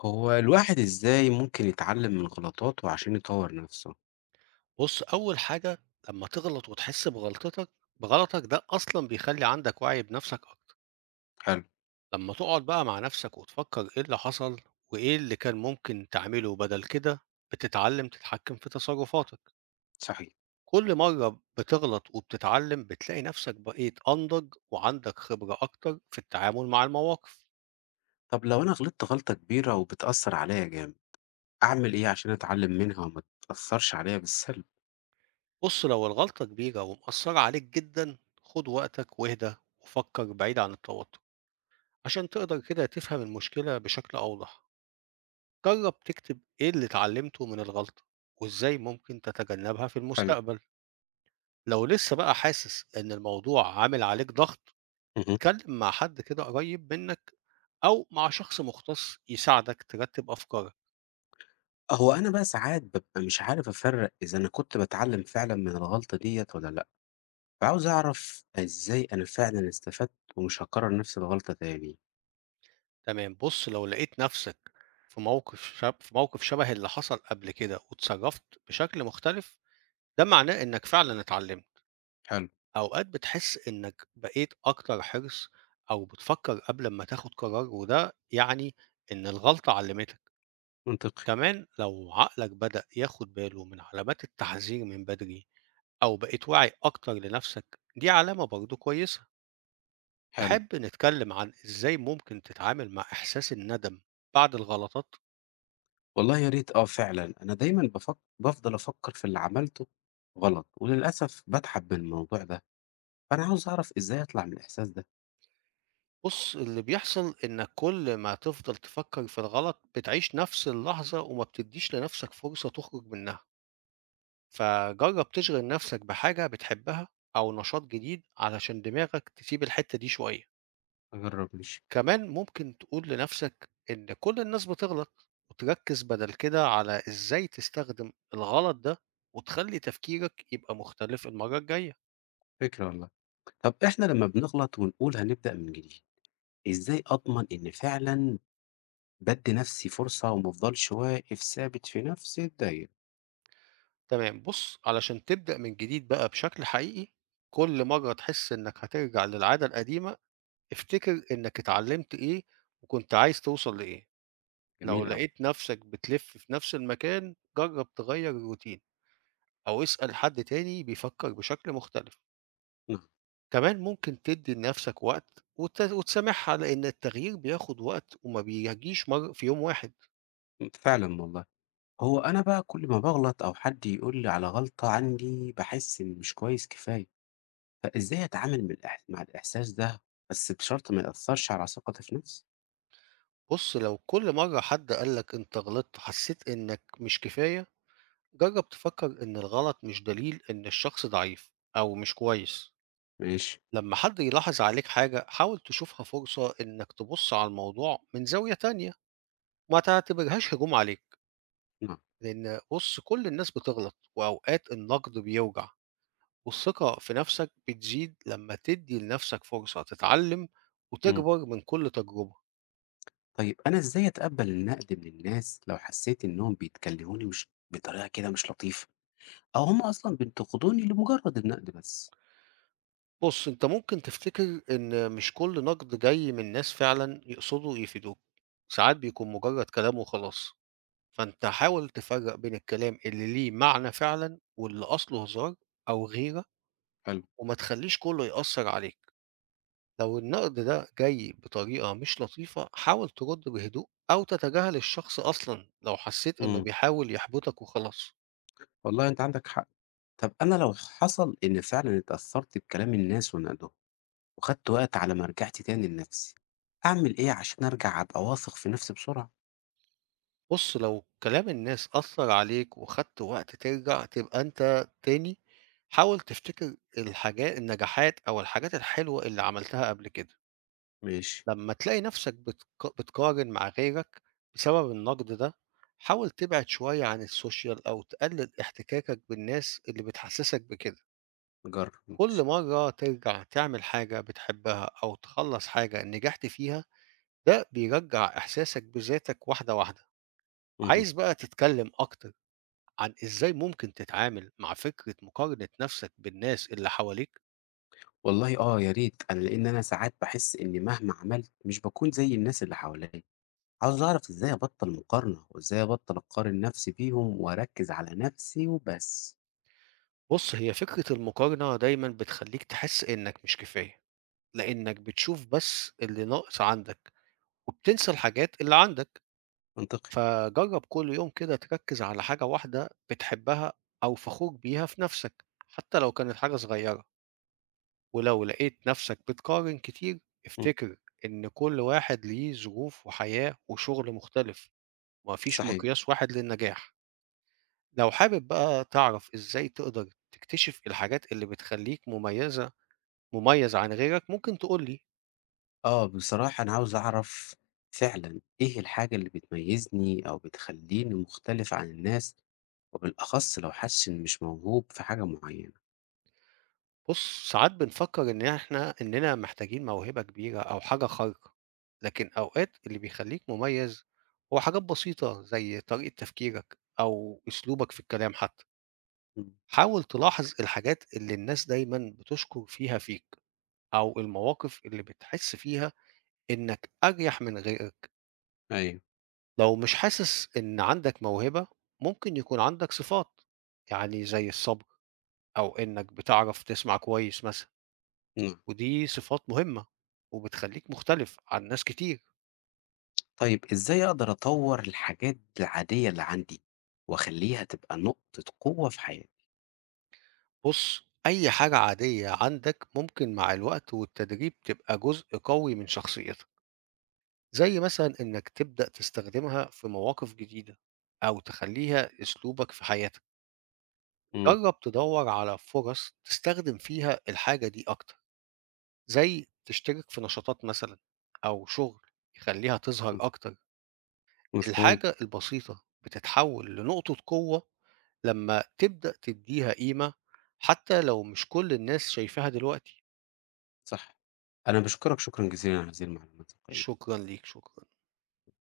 هو الواحد إزاي ممكن يتعلم من غلطاته عشان يطور نفسه؟ بُص، أول حاجة لمّا تغلط وتحس بغلطتك بغلطك ده أصلًا بيخلّي عندك وعي بنفسك أكتر، حلو، لمّا تقعد بقى مع نفسك وتفكر إيه اللي حصل وإيه اللي كان ممكن تعمله بدل كده، بتتعلم تتحكم في تصرفاتك، صحيح. كل مرة بتغلط وبتتعلم بتلاقي نفسك بقيت أنضج وعندك خبرة أكتر في التعامل مع المواقف، طب لو أنا غلطت غلطة كبيرة وبتأثر عليا جامد، أعمل إيه عشان أتعلم منها وما تأثرش عليا بالسلب؟ بُص لو الغلطة كبيرة ومأثرة عليك جدًا خُد وقتك واهدى وفكر بعيد عن التوتر، عشان تقدر كده تفهم المشكلة بشكل أوضح. جرب تكتب إيه اللي اتعلمته من الغلطة وإزاي ممكن تتجنبها في حلو. المستقبل. لو لسه بقى حاسس إن الموضوع عامل عليك ضغط اهم. اتكلم مع حد كده قريب منك أو مع شخص مختص يساعدك ترتب أفكارك. هو أنا بقى ساعات ببقى مش عارف أفرق إذا أنا كنت بتعلم فعلا من الغلطة ديت ولا لأ، فعاوز أعرف إزاي أنا فعلا استفدت ومش هكرر نفس الغلطة تاني. تمام، بص، لو لقيت نفسك في موقف شبه اللي حصل قبل كده وتصرفت بشكل مختلف، ده معناه إنك فعلا اتعلمت. حلو، أوقات بتحس إنك بقيت أكتر حرص أو بتفكر قبل ما تاخد قرار، وده يعني إن الغلطة علمتك. منطقي. كمان لو عقلك بدأ ياخد باله من علامات التحذير من بدري أو بقيت واعي أكتر لنفسك، دي علامة برضو كويسة. حلو. تحب نتكلم عن إزاي ممكن تتعامل مع إحساس الندم بعد الغلطات؟ والله يا ريت آه فعلًا، أنا دايمًا بافضل أفكّر في اللي عملته غلط، وللأسف باتعب من الموضوع ده، فأنا عاوز أعرف إزاي أطلع من الإحساس ده؟ بص، اللي بيحصل إنك كل ما تفضل تفكر في الغلط بتعيش نفس اللحظة وما بتديش لنفسك فرصة تخرج منها، فجرّب تشغِل نَفْسك بحاجة بتحبها أو نشاط جديد علشان دماغك تسيب الحتّة دي شوية. أجرّب ماشي، كمان ممكن تقول لنَفْسك إن كل الناس بتغلط، وتركِّز بدل كده على إزاي تستخدم الغلط ده وتخلّي تفكيرك يبقى مختلف المَرّة الجاية. فكرة والله. طب إحنا لمّا بنغلط ونقول هنبدأ من جديد، إزاي أضمن إن فعلًا بادّي نَفْسي فرصة وما افضلش واقف ثابت في نَفْس الدايرة؟ تمام، بُص، علشان تبدأ من جديد بقى بشكل حقيقي، كل مرّة تحس إنّك هترجع للعادة القديمة، افتكر إنّك اتعلّمت إيه وكنت عايز توصل لإيه. لو جميل أوي. لقيت نفسك بتلف في نفس المكان، جرّب تغيّر الروتين أو اسأل حد تاني بيفكّر بشكل مختلف. نعم، كمان ممكن تدّي لنفسك وقت وتسامحها لإن التغيير بياخد وقت وما بيجيش مر في يوم واحد. فعلًا والله. هو أنا بقى كل ما باغلط أو حد يقول لي على غلطة عندي، باحس إني مش كويس كفاية. فإزاي أتعامل من الإح مع الإحساس ده، بس بشرط ما يأثّرش على ثقتي في نَفْسي؟ بُص، لو كل مرّة حد قال لك أنت غلطت حسّيت إنّك مش كفاية، جرّب تفكّر إن الغلط مش دليل إن الشخص ضعيف أو مش كويس. ماشي، لمّا حد يلاحظ عليك حاجة، حاول تشوفها فرصة إنّك تبُص على الموضوع من زاوية تانية، ما تعتبرهاش هجوم عليك. نعم، لأن بُص كل الناس بتغلط، وأوقات النقد بيوجع، والثقة في نَفْسك بتزيد لمّا تدّي لنَفْسك فرصة تتعلم إمم. وتكبر من كل تجربة. طيب أنا إزاي أتقبّل النقد من الناس لو حسّيت إنّهم بيتكلموني مش بطريقة كده مش لطيفة، أو هم أصلًا بينتقدوني لمجرّد النقد بس؟ بُص، أنت ممكن تفتكر إن مش كل نقد جاي من ناس فعلًا يقصدوا يفيدوك، ساعات بيكون مجرد كلام وخلاص، فأنت حاول تفرّق بين الكلام اللي ليه معنى فعلًا واللي أصله هزار أو غيرة، حلو، وما تخلّيش كُلّه يأثّر عليك. لو النقد ده جاي بطريقة مش لطيفة حاول ترد بهدوء أو تتجاهل الشخص أصلا لو حسيت إنه إمم، بيحاول يحبطك وخلاص. والله أنت عندك حق. طَب أنا لو حصل إن فعلًا اتأثّرت بكلام الناس ونقدهم، وخدت وقت على ما رجعت تاني لنَفْسي، أعمل إيه عشان أرجع أبقى واثق في نَفْسي بسرعة؟ بص لو كلام الناس أثر عليك وخدت وقت ترجع تبقى أنت تاني، حاول تفتكر الحاجات النجاحات أو الحاجات الحلوة اللي عملتها قبل كده. ماشي، لما تلاقي نفسك بتقارن مع غيرك بسبب النقد ده، حاول تبعد شوية عن السوشيال أو تقلل احتكاكك بالناس اللي بتحسسك بكده. أجرّب، كل ماشي، مرة ترجع تعمل حاجة بتحبها أو تخلّص حاجة نجحت فيها، ده بيرجّع إحساسك بذاتك واحدة، واحدة. اهم. عايز بقى تتكلّم أكتر عن إزاي ممكن تتعامل مع فكرة مقارنة نَفْسك بالناس اللي حواليك؟ والله آه يا ريت، أنا لإن أنا ساعات باحس إني مهما عملت مش باكون زي الناس اللي حواليّا، عاوز أعرف إزاي أبطّل مقارنة، وإزاي أبطّل أقارن نفسي بيهم وأركّز على نفسي وبس. بُص، هي فكرة المقارنة دايمًا بتخلّيك تحس إنّك مش كفاية، لإنّك بتشوف بس اللي ناقص عندك وبتنسى الحاجات اللي عندك. منطقي، فجرّب كل يوم كده تركّز على حاجة واحدة بتحبها أو فخور بيها في نَفْسك، حتّى لو كانت حاجة صغيّرة. ولو لقيت نفسك بتقارن كتير إمم، افتكر إن كل واحد ليه ظروف وحياة وشغل مختلف ومفيش صحيح. مقياس واحد للنجاح. لو حابب بقى تعرف إزاي تقدر تكتشف الحاجات اللي بتخليك مميزة، مميز عن غيرك، ممكن تقولي. آه، بصراحة أنا عاوز أعرف فعلًا إيه الحاجة اللي بتميزني أو بتخلّيني مختلف عن الناس، وبالأخص لو حاسس إني مش موهوب في حاجة معيّنة. بص ساعات بنفكر إن إحنا إننا محتاجين موهبة كبيرة أو حاجة خارقة، لكن أوقات اللي بيخليك مميز هو حاجات بسيطة زي طريقة تفكيرك أو أسلوبك في الكلام حتى. إمم، حاول تلاحظ الحاجات اللي الناس دايما بتشكر فيها فيك أو المواقف اللي بتحس فيها إنك أريح من غيرك. أيوه، لو مش حاسس إن عندك موهبة ممكن يكون عندك صفات، يعني زي الصبر أو إنك بتعرف تسمع كويس مثلا، نعم. ودي صفات مهمة وبتخليك مختلف عن ناس كتير. طيب إزاي أقدر أطوّر الحاجات العادية اللي عندي وأخلّيها تبقى نقطة قوة في حياتي؟ بص أي حاجة عادية عندك ممكن مع الوقت والتدريب تبقى جزء قوي من شخصيتك، زي مثلًا إنك تبدأ تستخدمها في مواقف جديدة أو تخلّيها أسلوبك في حياتك. إمم، جرّب تدوّر على فرص تستخدم فيها الحاجة دي أكتر، زي تشترك في نشاطات مثلًا أو شغل يخلّيها تظهر مف أكتر. مفهوم، الحاجة البسيطة بتتحوّل لنقطة قوة لمّا تبدأ تدّيها قيمة حتى لو مش كل الناس شايفاها دلوقتي. صح. أنا باشكرك شكرًا جزيلًا على هذه المعلومات القيمة. شكرًا ليك، شكرًا.